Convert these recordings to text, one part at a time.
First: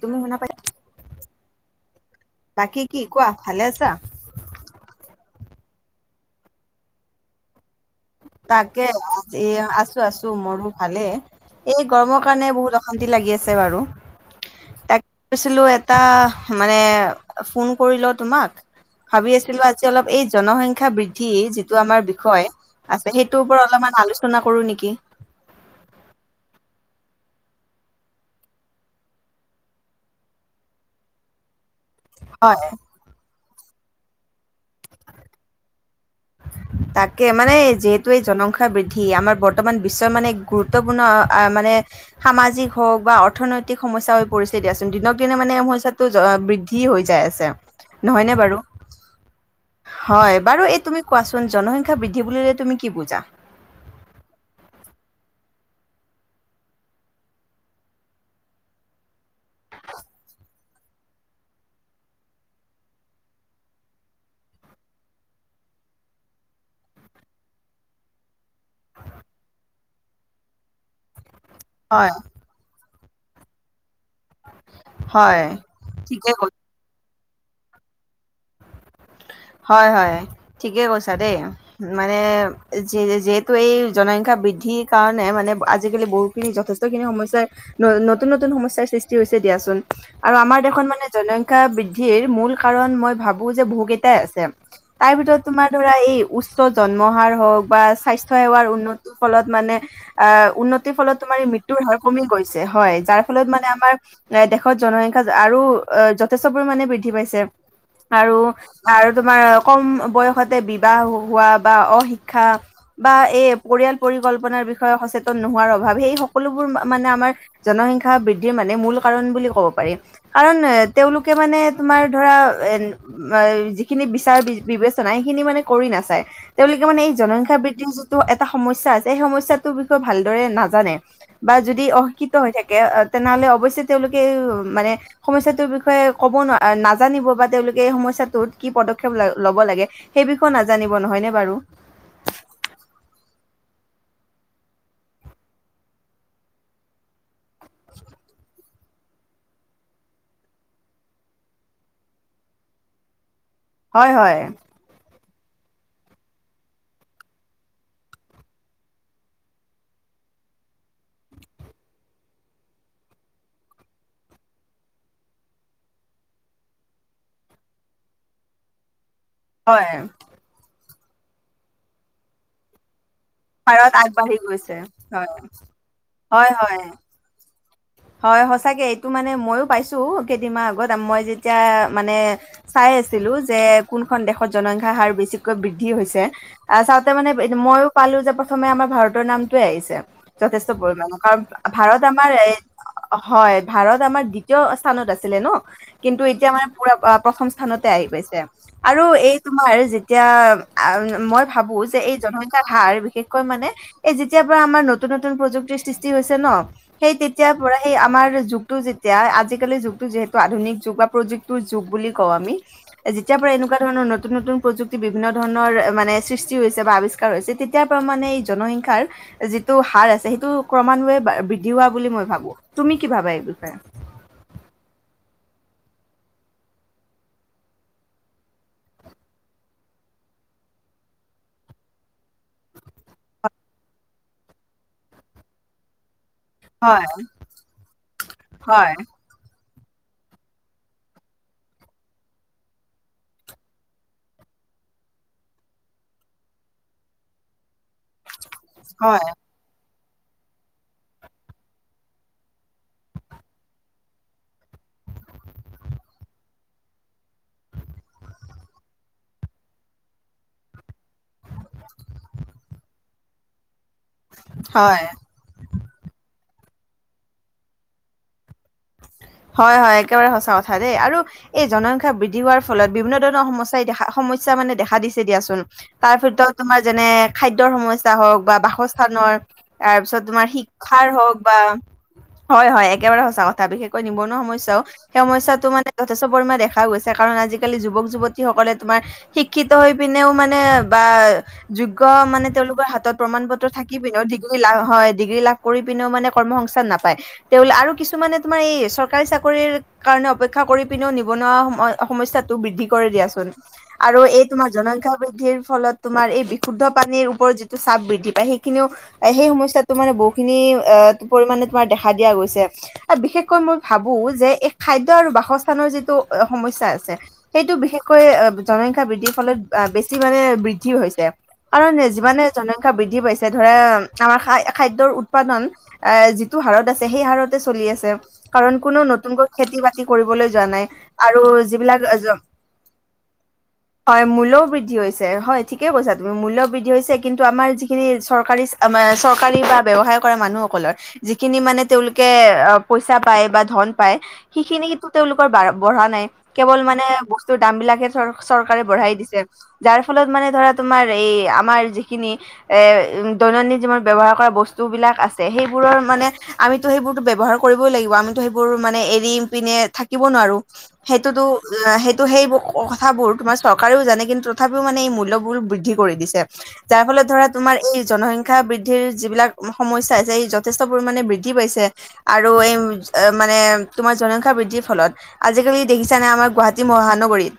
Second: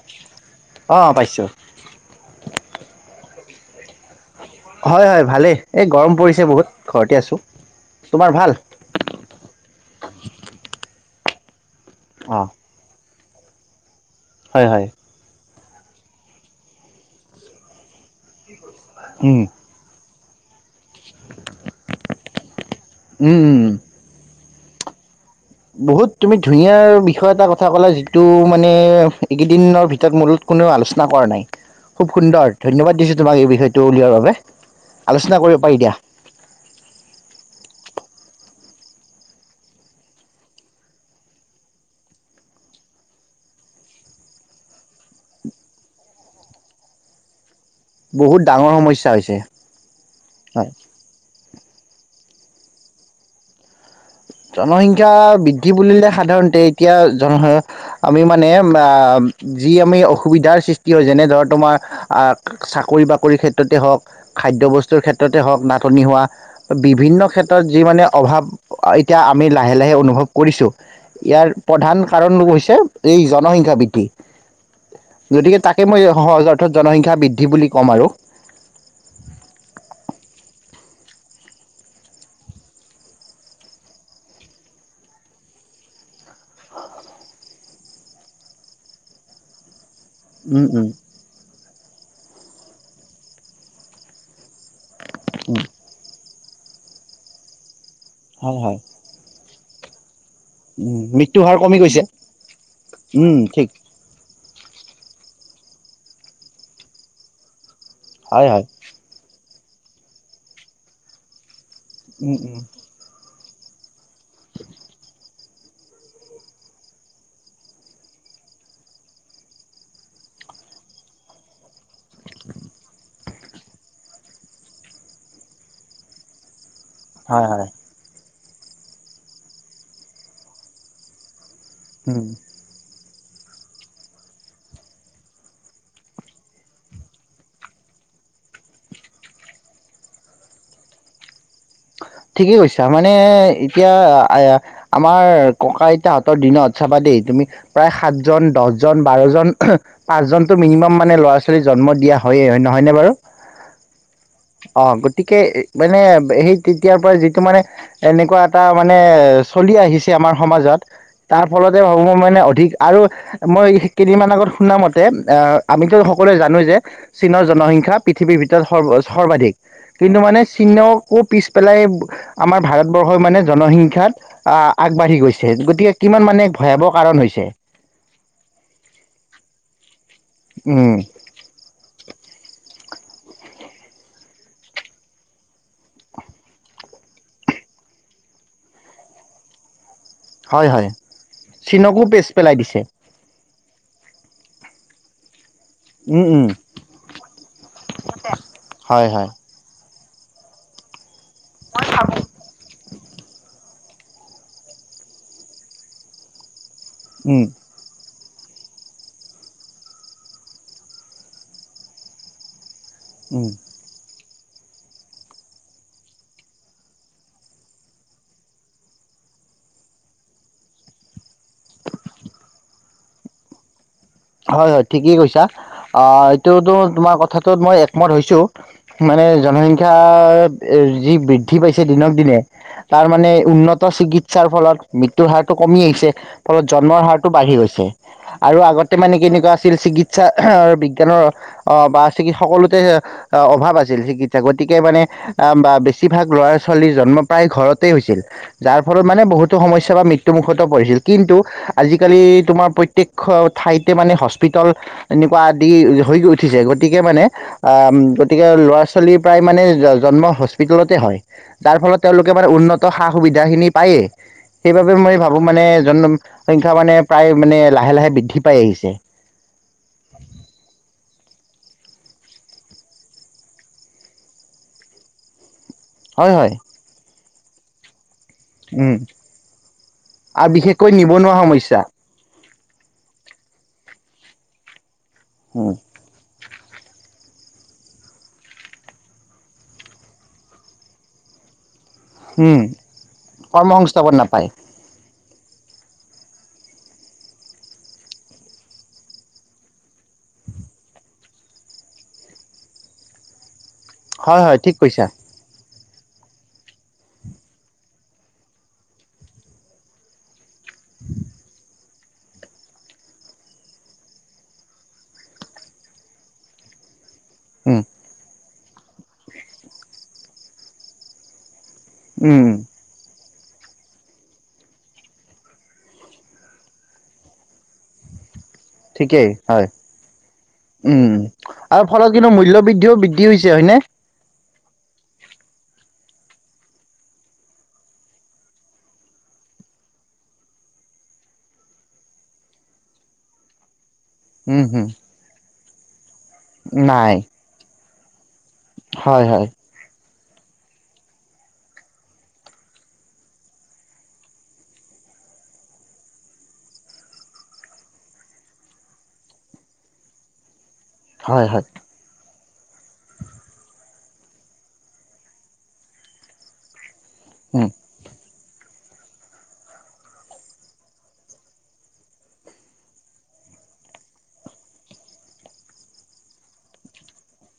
তুমি শুনা পাই অ পাইছোঁ। বাকী কি কোৱা ভালে আছা। হয় হয় ভালেই এই গৰম পৰিছে বহুত ঘৰতে আছোঁ। তাকে এ আছো আছো মোৰো ভালে। এই গৰমৰ অ কাৰণে বহুত অশান্তি লাগি আছে বাৰু হয় হয় তাকে কৈছিলো। এটা মানে ফোন কৰি লওঁ তোমাক ভাবি উম আছিলো আজি অলপ এই জনসংখ্য। শিক্ষা বৃদ্ধি যিটো আমাৰ বিষয় আছে উম সেইটোৰ ওপৰত উম অলপমান আলোচনা কৰো নেকি। বহুত তুমি ধুনীয়া বিষয় এটা কথা ক'লা যিটো মানে এইকেইদিনৰ ভিতৰত মূল। কোনেও আলোচনা কৰা নাই। খুব সুন্দৰ হয়। ধন্যবাদ দিছো তোমাক এই বিষয়টো উলিওৱাৰ বাবে আলোচনা কৰিব পাৰি দিয়া। [inaudible] তাকে মানে যিহেতু এই জনসংখ্যা বৃদ্ধি আমাৰ বৰ্তমান বিশ্বৰ মানে গুৰুত্বপূৰ্ণ মানে। সামাজিক হওক বা অৰ্থনৈতিক সমস্যা হৈ পৰিছে দিয়াচোন দিনক দিনে মানে এই সমস্যাটো বৃদ্ধি। হৈ যায় আছে নহয়নে বহুত বাৰু ডাঙৰ সমস্যা হৈছে হয় বাৰু এই তুমি। চোন জনসংখ্যা বৃদ্ধি বুলিলে তুমি কি বুজা। জনসংখ্যা বৃদ্ধি বুলিলে সাধাৰণতে এতিয়া জন আমি মানে আ। যি আমি অসুবিধাৰ সৃষ্টি হয় যেনে ধৰ তোমাৰ আহ চাকৰি বাকৰিৰ ক্ষেত্ৰতে হওঁক। খাদ্যবস্তুৰ ক্ষেত্ৰতে হওক নাাটনি হোৱা বিভিন্ন ক্ষেত্ৰত যি মানে অভাৱ। এতিয়া আমি লাহে লাহে অনুভৱ কৰিছোঁ ইয়াৰ প্ৰধান হয় কাৰণ হৈছে। এই জনসংখ্যা বৃদ্ধি হয় গতিকে তাকে মই ঠিকে ক সহজ অৰ্থাৎ জনসংখ্যা বৃদ্ধি। কি বুলি ক'ম আৰু হয় হয় ঠিকে কৈছা দেই মানে যিহেতু এই জনসংখ্যা। বৃদ্ধিৰ কাৰণে মানে আজিকালি বহুখিনি যথেষ্ট খিনি সমস্যাৰ নতুন নতুন সমস্যাৰ সৃষ্টি হৈছে। দিয়াচোন। আৰু আমাৰ উম দেশত উম মানে জনসংখ্যা বৃদ্ধিৰ মূল কাৰণ মই ভাবো যে বহু কেইটাই আছে। তাৰ ভিতৰত উম তোমাৰ ধৰা এই উচ্চ জন্ম হাৰ হওঁক বা স্বাস্থ্য হয় সেৱাৰ হয় উন্নতৰ ফলত। মানে। আহ উন্নতিৰ উম ফলত মৃত্যু তোমাৰ মৃত্যুৰ হাৰ গৈছে কমি গৈছে হয় যাৰ উম ফলত মানে ঠিক আমাৰ এ দেশ। দেশত জনসংখ্যা আৰু যথেষ্ট পৰিমাণে বৃদ্ধি পাইছে আৰু। হয় হয় তোমাৰ কম বয়সতে বিবাহ হোৱা বা উম অশিক্ষা উম বা এই। পৰিয়াল পৰিকল্পনাৰ বিষয়ে সচেতন নোহোৱাৰ অভাৱ সেই সকলোবোৰ মানে আমাৰ জনসংখ্যা বৃদ্ধিৰ মানে। মানে মূল কাৰণ বুলি ক'ব পাৰি কাৰণ তেওঁলোকে মানে তোমাৰ ধৰা এ যিখিনি বিচাৰ বি বিবেচনা সেইখিনি মানে কৰি নাচায় তেওঁলোকে মানে এই হয় জনসংখ্যা হয় বৃদ্ধিৰ যিটো এটা সমস্যা আছে সেই সমস্যাটোৰ বিষয়ে ভালদৰে নাজানে বা যদি উম অশিক্ষিত হৈ থাকে। তেনেহ'লে অৱশ্যে তেওঁলোকে এই মানে সমস্যাটোৰ বিষয়ে ক'ব নাজানিব বা তেওঁলোকে এই সমস্যাটোত কি পদক্ষেপ ল ল'ব লাগে সেই বিষয়ে নাজানিব নহয়নে বাৰু ঠিকেই কৈছা মানে এতিয়া আমাৰ ককা আইতাহতৰ দিনত চাবা দ তুমি প্ৰায় সাতজন দহ জন বাৰজন পাঁচজনটো মিনিমাম মানে ল'ৰা ছোৱালী জন্ম দিয়া হয়য়ে হয় নহয়নে বাৰু হয় হয় অ গতিকে মানে সেই তেতিয়াৰ পৰা যিটো মানে এনেকুৱা এটা মানে চলি আহিছে আমাৰ সমাজত তাৰ ফলত ভাবো মানে অধিক আৰু মই কেইদিনমান আগত শুনা মতে আহ আমিতো সকলোৱে জানো যে চীনৰ জনসংখ্যা পৃথিৱীৰ ভিতৰত সৰ্ব সৰ্বাধিক হয় কিন্তু মানে চীনকো পিছ পেলাই আমাৰ ভাৰতবৰ্ষ সৰ্ব্বোচ হয় মানে ভাৰত জনসংখ্যাত আগবাঢ়ি গৈছে আহ আগবাঢ়ি গৈছে গতিকে কিমান মানে হয় হয় হয় ভয়াৱহ কাৰণ হৈছে হয় সচাকে এইটো মানে ময়ো পাইছো কেইদিনমানাহ আগত উম মই যেতিয়া মানে চাই আছিলো যে কোনখন দেশত জনসংখ্যা হাৰ বেছিকৈ বৃদ্ধি হৈছে আহ চাওঁতে মানে ময়ো পালোঁ যে প্ৰথমে আমাৰ ভাৰতৰ নামটোৱে আহিছে। হয় যথেষ্ট হয় পৰিমাণে কাৰণ ভাৰত চীনকো পেছ আমাৰ এ পেলাই দিছে হয় ভাৰত আমাৰ দ্বিতীয় স্থানত আছিলে ন উম কিন্তু উম এতিয়া মানে পুৰা প্ৰথম স্থানতে আহি গৈছে আৰু হয় হয় এই তোমাৰ এতিয়া মই ভাবো যে এই জনসংখ্যাৰ হাৰ বিশেষকৈ মানে এই যেতিয়াৰ পৰা আমাৰ নতুন নতুন প্ৰযুক্তিৰ সৃষ্টি হৈছে ন সেই উম তেতিয়াৰ পৰা আহি আমাৰ যুগটো যেতিয়া আজিকালিৰ যুগটো যিহেতু আধুনিক যুগ বা প্ৰযুক্তিৰ যুগ বুলি কওঁ আমি যেতিয়াৰ উম পৰা এনেকুৱা ধৰণৰ নতুন নতুন প্ৰযুক্তি বিভিন্ন ধৰণৰ মানে সৃষ্টি হৈছে বা আৱিষ্কাৰ হৈছে তেতিয়াৰ পৰা মাণে এই জনসংখ্যাৰ যিটো হাৰ আছে সেইটো ক্ৰমান্বয়ে বৃদ্ধি হোৱা বুলি মই ভাবো তুমি কি ভাবা এই বিষয় হয় হয় ঠিকেই কৈছা অ এইটোতো তোমাৰ কথাটোত মই একমত হৈছো ম সংখ্যা যি বৃদ্ধি পাইছে দিনক দিনে তাৰ মানে উন্নত চিকিৎসাৰ ফলত মৃত্যুৰ হাৰত কমি আহিছে ফলত জন্মৰ হয় হাৰতটো বাঢ়ি গৈছে আৰু আগতে হয় তেনেকুৱা আছিল চিকিৎসা বিজ্ঞানৰ অ বা চিকৎ সকলোতে অভাৱ আছিল গতিকে মানে অ বা বেছিভাগ ল'ৰা ছোৱালীৰ জন্ম প্ৰায় ঘৰত হৈছিল যাৰ ফলত মানে হয় বহুতো সমস্যা বা ত্যু মুখত পৰিছিল কিন্তু আজিকালি তোমাৰ প্ৰত্যেক্ষ ঠাইতে মানে হস্পিতাল এনেকুৱা আদি হৈ উঠিছে গতিকে মানে আ গতিকে ল'ৰা ছোৱালী প্ৰায় মানে জন্ম হস্পিতেলতে হয় যাৰ ফলত তেওঁলোকে আমাৰ উন্নত সা সুবিধাখিনি পায়েই। সেইবাবে হয় মই ভাবোঁ মানে জনসংখ্যা মানে প্ৰায় মানে লাহে- লাহে বৃদ্ধি পাই আহিছে। হয় -হয় একেবাৰে সঁচা কথা দেই আৰু এই জনসংখ্যা বৃদ্ধি হোৱাৰ ফলত বিভিন্ন ধৰণৰ সমস্যাই সমস্যা মানে দেখা দিছে দিয়াচোন। তাৰ হয় ভিতৰত হয় তোমাৰ যেনে খাদ্যৰ সমস্যা, হওক বা উম বাসস্থানৰ তাৰপিছত তোমাৰ আৰু বিশেষকৈ শিক্ষাৰ নিবনুৱা হওক বা সমস্যা হয় -হয় একেবাৰে সঁচা কথা বিশেষকৈ নিবনুৱা সমস্যাও, সেই সমস্যাটো উম মানে যেষ্ট- পৰি দেখা গৈছে কাৰণ আজিকালি যুৱক যুৱতীসকলে তোমাৰ শিক্ষিত হৈ পিনেও মানে বা যোগ্য মানে উম তেওঁলোকৰ হাতত প্ৰমান পত্ৰ থাকি কৰ্মসংস্থাপন পিনেও নাপায় ডিগ্ৰী লাভ হয়। কৰি পিনেও মানে কৰ্মসংস্থান নাপায়, তেও আৰু কিছুমানে তোমাৰ এই চৰকাৰী চাকৰিৰ কাৰণে অপেক্ষা কৰি পিনেও নিবনুৱা সম সমস্যা টো বৃদ্ধি কৰে দিয়াচোন। আৰু হয় এই হয় তোমাৰ ঠিক কৈছা জনসংখ্যা বৃদ্ধিৰ ফলত তোমাৰ এই বিশুদ্ধ পানীৰ ওপৰত যিটো চাপ বৃদ্ধি পায় সেইখিনিও সেই সমস্যাটো মানে বহুখিনি পৰিমাণে তোমাৰ দেখা দিয়া গৈ বিশেষ। কৈ মই ভাবো যে এই খাদ্য আৰু বাসস্থানৰ যিটো সমস্যা আছে। সেইটো উম বিশেষকৈ জনসংখ্যা বৃদ্ধিৰ ফলত বেছি মানে বৃদ্ধিও হৈছে। কাৰণে যিমানে উম জনসংখ্যা বৃদ্ধি পাইছে। যে ধৰা আমাৰ খাদ্যৰ উৎপাদন এ যিটো হাৰত আছে সেই হাৰতে চলি আছে। কাৰণ কোনো ঠিকেই নতুনকৈ হয় খেতি বাতি কৰিবলৈ যোৱা নাই উম আৰু যিবিলাক। ফলত কিন্তু মূল্য বৃদ্ধিও বৃদ্ধি হৈছে হয়নে হয় মোল বৃদ্ধি হৈছে হয় ঠিকেই কৈছা তুমি মূল্য বৃদ্ধি হৈছে কিন্তু আমাৰ যিখিনি চৰকাৰী মানে চৰকাৰী ব্যৱসায় কৰা মানুহসকলৰ যিখিনি মানে তেওঁলোকে পইচা পায় বা ধন পায় উম সেইখিনি হম কিন্তু তেওঁলোকৰ বঢ়া নাই কেৱল মানে নাই বস্তুৰ দাম বিলাকে- চৰ চৰকাৰে বঢ়াই হয় দিছে হয় যাৰ ফলত মানে ধৰা তোমাৰ এই আমাৰ যিখিনি এ দৈনন্দিন জীৱনত ব্যৱহাৰ কৰা বস্তুবিলাক আছে সেইবোৰৰ মানে আমিতো সেইবোৰতো ব্যৱহাৰ কৰিবই লাগিব। আমো সেইবোৰ মানে এৰি পিনে থাকিব নোৱাৰো হয় হয় সেইটোতো ত' সেইবোৰ কথাবোৰ তোমাৰ চৰকাৰেও জানে কিন্তু তথাপিও মানে এই মূল্যবোৰ বৃদ্ধি কৰি দিছে। তাৰ ফলত ধৰা উম তোমাৰ এই জনসংখ্যা ক্ষা বৃদ্ধিৰ যিবিলাক সমস্যা আছে ই যথেষ্ট পৰিমণে বৃদ্ধি পাইছে আৰু এই মানে তোমাৰ জনসংখ্যা বৃদ্ধিৰ ফলত আজিকালি দেখিছা নাই আমাৰ গুৱাহাটী মহানগৰীত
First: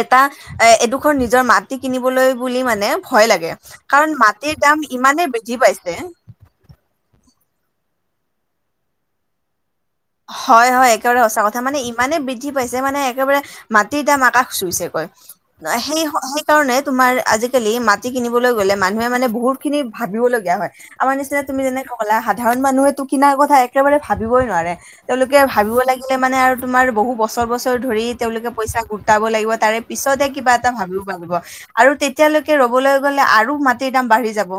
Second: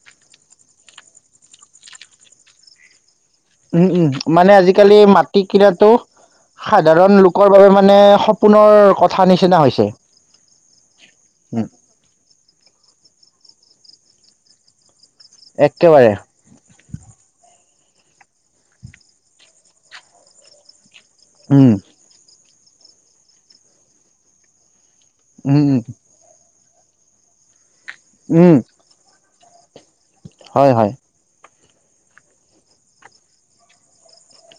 এটা এ এডোখৰ নিজৰ মাটি কিনিবলৈ বুলি মানে। ভয় লাগে। উম- উম কাৰণ মানে মাটিৰ দাম আজিকালি ইমানেই মাটি বৃদ্ধি কিনাটো পাইছে সাধাৰণ লোকৰ বাবে মানে সপোনৰ কথা নিচিনা হৈছে। হয় হয় একেবাৰে সঁচা কথা উম মানে ইমানে বৃদ্ধি পাইছে মানে একেবাৰে মাটিৰ দাম আকাশ চুইছে গই, সেই একেবাৰে সেই কাৰণে তোমাৰ আজিকালি মাটি কিনিবলৈ গ'লে মানুহে মানে বহুত খিনি ভাবিবলগীয়া হয়। আমাৰ নিচিনা তুমি উম যেনেকে ক'লা সাধাৰণ মানুহে তো কিনাৰ কথা একেবাৰে ভাবিবই নোৱাৰে। তেওঁলোকে উম ভাবিব উম লাগিলে মানে আৰু তোমাৰ বহু বছৰ বছৰ ধৰি তেওঁলোকে উম পইচা গোটাব লাগিব তাৰে পিছতে কিবা এটা হয় হয় ভাবিও পাৰিব আৰু তেতিয়ালৈকে ৰবলৈ গলে আৰু মাটিৰ দাম বাঢ়ি যাব।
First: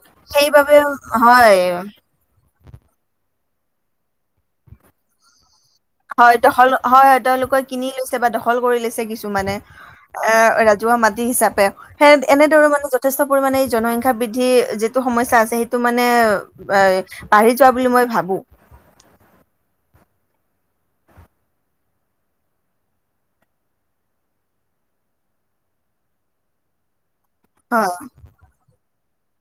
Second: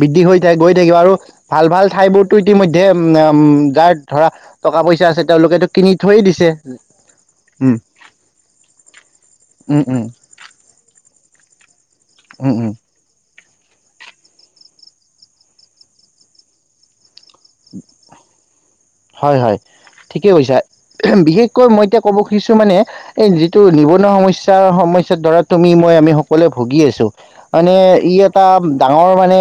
বৃদ্ধি হৈ থাক গৈ সেইবাবে থাকিব আৰু হয়, ভাল ভাল ঠাই বোৰতো ইতিমধ্যে অ উম, যাৰ ধৰা টকা পইচা আছে তেওঁলোকেতো কিনি থৈয়ে হয় দিছে দখল হয়- হয় তেওঁলোকে উম কিনি লৈছে বা দখল কৰি লৈছে কিছুমানানে উম উম এ ৰাজহুৱা মাতি হিচাপে সে উম উম এনেদৰে মানে যথেষ্ট। পাৰিমানে জনসংখ্যা বৃদ্ধি যিটো সমস্যা আছে সেইটো মানে এ বাঢ়ি যোৱা বুলি মই ভাবো। গু হয় -হয়। ঠিকে কৈছা বিশেষকৈ মই এতিয়া ক'ব খুজিছো মানে এই যিটো নিবনুৱা সমস্যাৰ সম ধৰা তুমি মই আমি সকলোৱে ভুগি আছো মানে হয় ই এটা ডা ডাঙৰ মানে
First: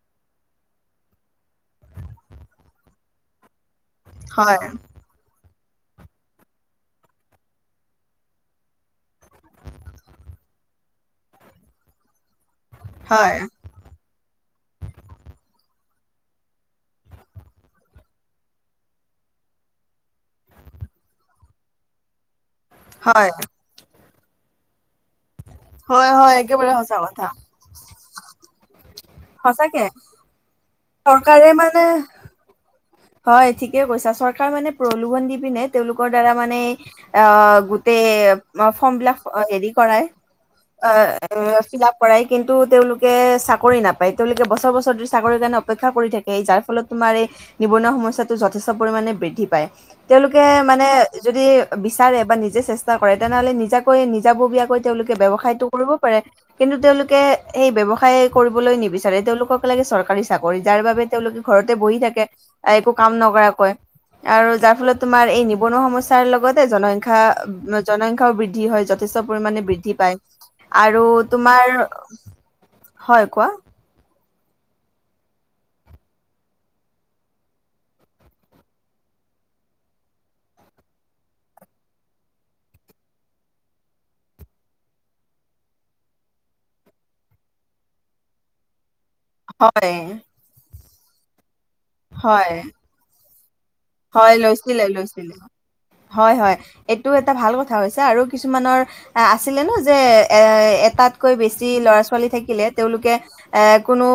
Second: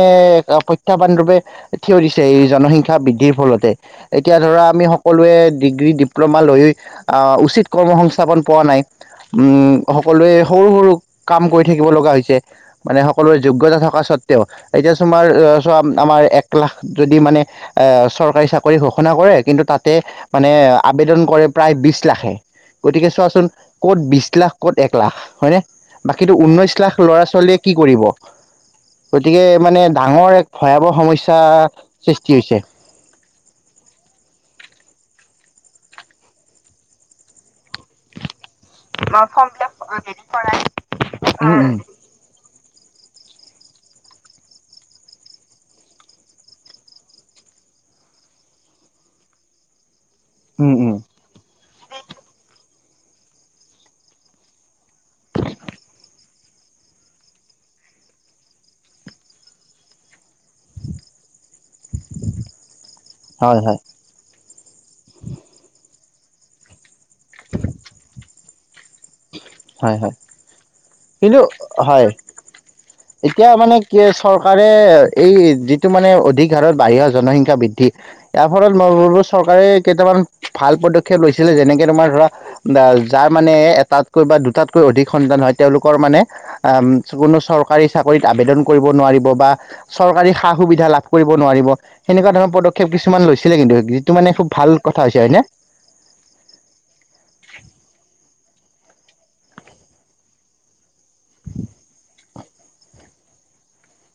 প্ৰত্যাহ্বান ৰূপে থিয় দিছে এই জনসংখ্যা বৃদ্ধিৰ ফলতে। এতিয়া হয় ধৰা আমি সকলোৱে ডিগ্ৰী ডিপ্ল'মা লৈ উচিত কৰ্ম সংস্থাপন পোৱা নাই সকলোৱে সৰু সৰু কাম কৰি থাকিব লগা হৈছে মানে সকলোৰে হয় যোগ্যতা থকা স্বত তেওঁ এতিয়া তোমাৰ চোৱা আমাৰ এক লাখ যদি মানে এহ চৰকাৰী চাকৰি হওক ঘোষণা কৰে কিন্তু তাতে মানে আবেদন কৰে প্ৰায় বিছ লাখে। গতিকে হয় চোৱাচোন ক'ত বিছ লাখ ক'ত এক লাখ হয়নে হয় বাকী হয় একেবাৰে ঊনৈশ সঁচা লাখ ল'ৰা কথা। ছোৱালীয়ে কি কৰিব গতিকে মানে সঁচাকে ডাঙৰ এক ভয়াৱহ সমস্যা চৰকাৰে মানে সৃষ্টি হৈছে হয় ঠিক কে কৈছা চৰকাৰ মানে প্ৰলোভন দি পিনে তেওঁলোকৰ দ্বাৰা মানে আহ গোটেই ফ্ৰমবিলাক হেৰি কৰাই এ উম ফিলাব কৰাই কিন্তু তেওঁলোকে কে চাকৰি নাপায় তেওঁলোকে বছৰ বছৰ চাকৰিৰ কাৰণে অপেক্ষা কৰি থাকে যাৰ ফলত তোমাৰ এই নিবনুৱা সমস্যাটো যথেষ্ট পৰিমানে মানে বৃদ্ধি পায়। তেওঁলোকে উম উম মানে উম যদি বিচাৰে নিজে চেচ ষ্টা তেনেহলে নিজাকৈ নিজাববীয়াকৈ তেওঁলোকে ব্যৱসায়তটো কৰিব পাৰে কিন্তু তেওঁলোকে সেই ব্যৱ- ব্যৱসায় কৰিবলৈ নিবিচাৰে তেওঁলোকক লাগে চৰকাৰী চাকৰি যাৰ বাবে তেওঁলোক ঘৰতে বহি থাকে একো কাম হয় নকৰাকৈ হয় আৰু যাৰ ফলত তোমাৰ এই নিবনুৱা সমস্যা তাৰ লগতে জনসংখ্যা জনসংখ্যাও বৃদ্ধি হয় যথেষ্ট যথেষ্ট পৰিমাণে বৃদ্ধি হয় হয় পায় আৰু কিন্তু তোমাৰ হয় হয় এতিয়া কোৱা মানে কি চৰকাৰে এই যিটো মানে অধিক হাৰত বাঢ়িৰ জনসংখ্যা বৃদ্ধি ইয়াৰ ফলত ল [unintelligible] চৰকাৰে কেইটামান ভাল পদক্ষেপ লৈছিলে যেনেকে তোমাৰ ধৰা যাৰ মানে এটাতকৈ বা দুটাতকৈ অধিক সন্তান হয় তেওঁলোকৰ মানে কোনো চৰকাৰী চাকৰিত আবেদন কৰিব ব নোৱাৰিব বা হয় চৰকাৰী সা সুবিধা লাভ কৰিব নেৱাৰিব এনেকুৱা ধৰণৰ হয় পদক্ষেপ কিছুমান লৈছে। হয় লৈছিলে লৈছিলে হয় হয় এইটো এটা ভাল কথা হৈছে আৰু কিছুমানৰ আছিলে নে যে এ এটাতকৈ বেছি ল'ৰা ছোৱালী থাকিলে তেওঁলোকে এ কোনো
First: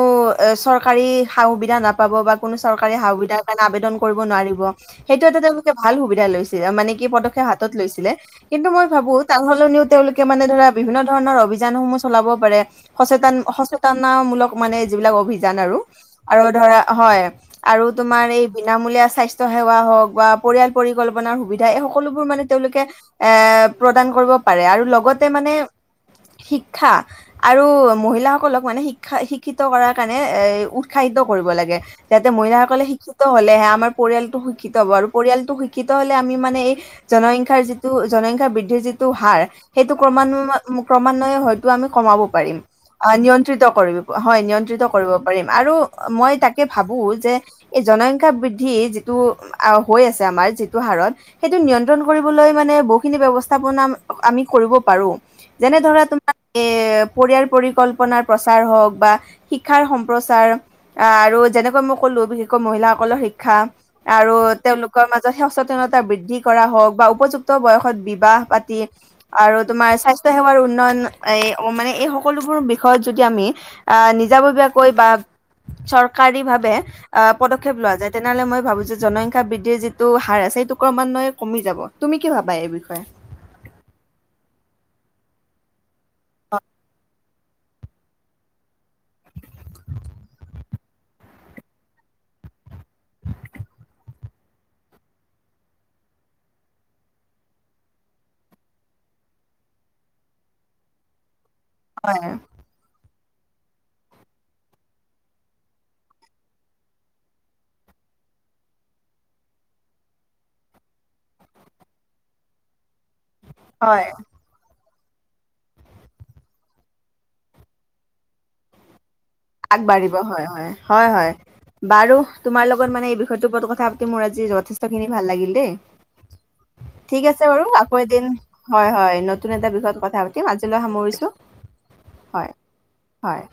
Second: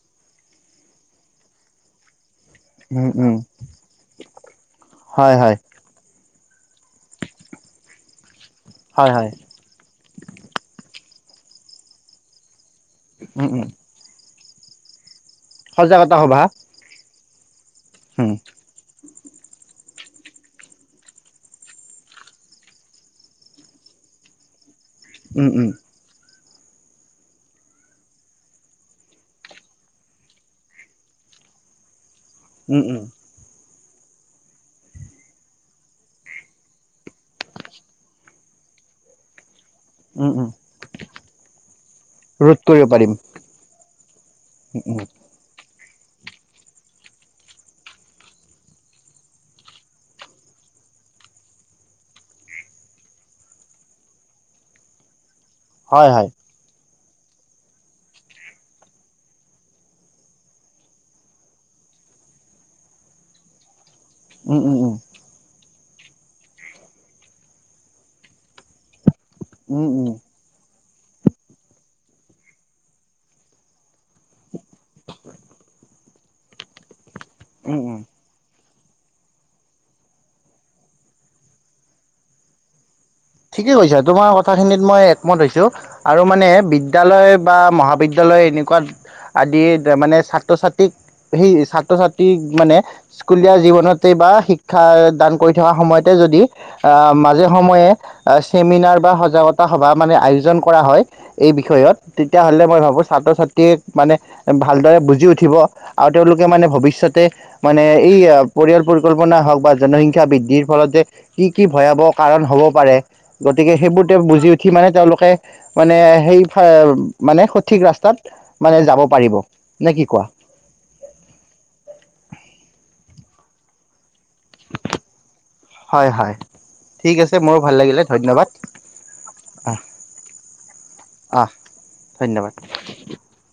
এ চৰকাৰী সা সুবিধা নাপাব বা কোনো চৰকাৰী সা উম উম সুবিধাৰ কাৰণে আবেদন কৰিব নোৱাৰিব সেইটো হয় এটা হয় তেওঁলোকে ভাল সুবিধা লৈছে। মানে কি পদক্ষেপ হাতত লৈছিলে কিন্তু মই হয় ভাবো হয় তাৰ সলনিও তেওঁলোকে মানে ধৰা বিভিন্ন ধৰনৰ অভিযানসমূহ চলাব পাৰে সচেত উম উম সচেতন মূলক মানে যিবিলাক অভিান যান আৰু সজাগতা সভা আৰু ধৰা হয় আৰু তোমাৰ উম এই বিনামূলীয়া স্বা- স্থ্য সেৱা হওক বা পৰিয়াল পৰিকল্পনাৰ সুবিধা এই সকলোবোৰ মানে তেওঁলোকে এ প্ৰদান কৰিব পাৰে আৰু লগতে উম মানে উম শিক্ষা আৰু মহিলাসকলক মানে শিক্ষা শিক্ষিত কৰাৰ কাৰণে এ উৎসাহিত কৰিব লাগে যাতে উম মহিলাসকলে উম শিক্ষিত হলেহে আমাৰ পৰিয়ালটো শিক্ষিত হ'ব আৰু পৰিয়ালটো শিক্ষিত হলে আমি মানে এই জনসংখ্যাৰ যিটো জনসংখ্যা বৃদ্ধিৰ যিটো টো হাৰ সেইটো উম উম ক্ৰমান্বয়ে ক্ৰমান্বয়ে হয়তো আমি কমাব পাৰিম। ৰোধ কৰিব অ পাৰিম নিয়ন্ত্ৰিত কৰিব হয় উম নিয়ন্ত্ৰিত উম কৰিব পাৰিম আৰু মই তাকে ভাবো যে এই জনসংখ্যা বৃদ্ধি যি হৈ আ আমাৰ যিটো হাৰত সেইটো নিয়ন্ত্ৰণ কৰিবলৈ মানে বহুখিনি ব্যৱস্থা আমি কৰিব পাৰো যেনে ধৰা হয় হয় তোমাৰ এ পৰিয়াল পৰিকল্পনাৰ প্ৰচাৰ হওক বা শিক্ষাৰ সম্প্ৰচাৰ আৰু যেনেকৈ মই কলো বিশেষকৈ মহিলাসকলৰ শিক্ষা আৰু উম উম উম তেওঁলোকৰ মাজত হে উচ তা বৃদ্ধি কৰা হওক বা উপযুক্ত বয়সত বিবাহ পাতি আৰু উম উম তোমাৰ স্বাস্থ্য সেৱাৰ উন্নয়ন এ মানে এই সকলোবোৰ বিষয়ত যদি আমি আহ নিজাববীয়াকৈ বা চৰকাৰী ভাবে আহ পদক্ষেপ উম লোৱা উম যায় তেনেহ'লে মই ভাবো যে জনসংখ্যা বৃদ্ধিৰ যিটো হাৰ আছে সেইটো ক্ৰমান্বয়ে কমি যাব তুমি কি ভাবা এই বিষয়ে ঠিকে কৈছা তোমাৰ কথাখিনিত মই একমত হৈছো আৰু মানে বিদ্যায়ালয় বা মহাবিদ্যালয় লয় এনেকুৱা আদি মানে ছাত্ৰ ছাত্ৰীক সেই ছাত্ৰ ছাত্ৰীক মানে স্কুলীয়া জীৱনতে বা শিক্ষা দান কৰি থকা সময়তে যদি আ মাজে সময়ে চেমিনাৰ বা সজাগতা সভা মানে আয়োজন কৰা হয় এই বিষয়ত, হয় তেতিয়াহ'লে মই ভাবো ছাত্ৰ ছাত্ৰীয়ে মানে ভালদৰে বুজি উঠিব, আৰু তেওঁলোকে মানে ভৱিষ্যতে মানে এই পৰিয়াল পৰিকল্পনা হওক বা জনসংখ্যা বৃদ্ধিৰ ফলত কি কি ভয়াৱহ কাৰণ হ'ব পাৰে, গতিকে সেইবোৰ হয় তেওঁ বুজি উঠি মানে তেওঁলোকে মানে সেই মানে সঠিক ৰাস্তাত মানে যাব। পাৰিব নে কি আগবাঢ়িব কোৱা হয় হয় হয় হয় বাৰু তোমাৰ লগত মানে এই বিষয়টোৰ ওপৰত কথা মোৰ আজি যথেষ্ট খিনি ভাল লাগিল দেই। [unintelligible] ঠিক আছে মোৰো বাৰু ভাল আকৌ লাগিলে এদিন ধন্যবাদ হয় হয় নতুন এটা বিষয়ত কথা পাতিম আজিলৈ সামৰিছো। আহ আহ হয়, ধন্যবাদ। হয়।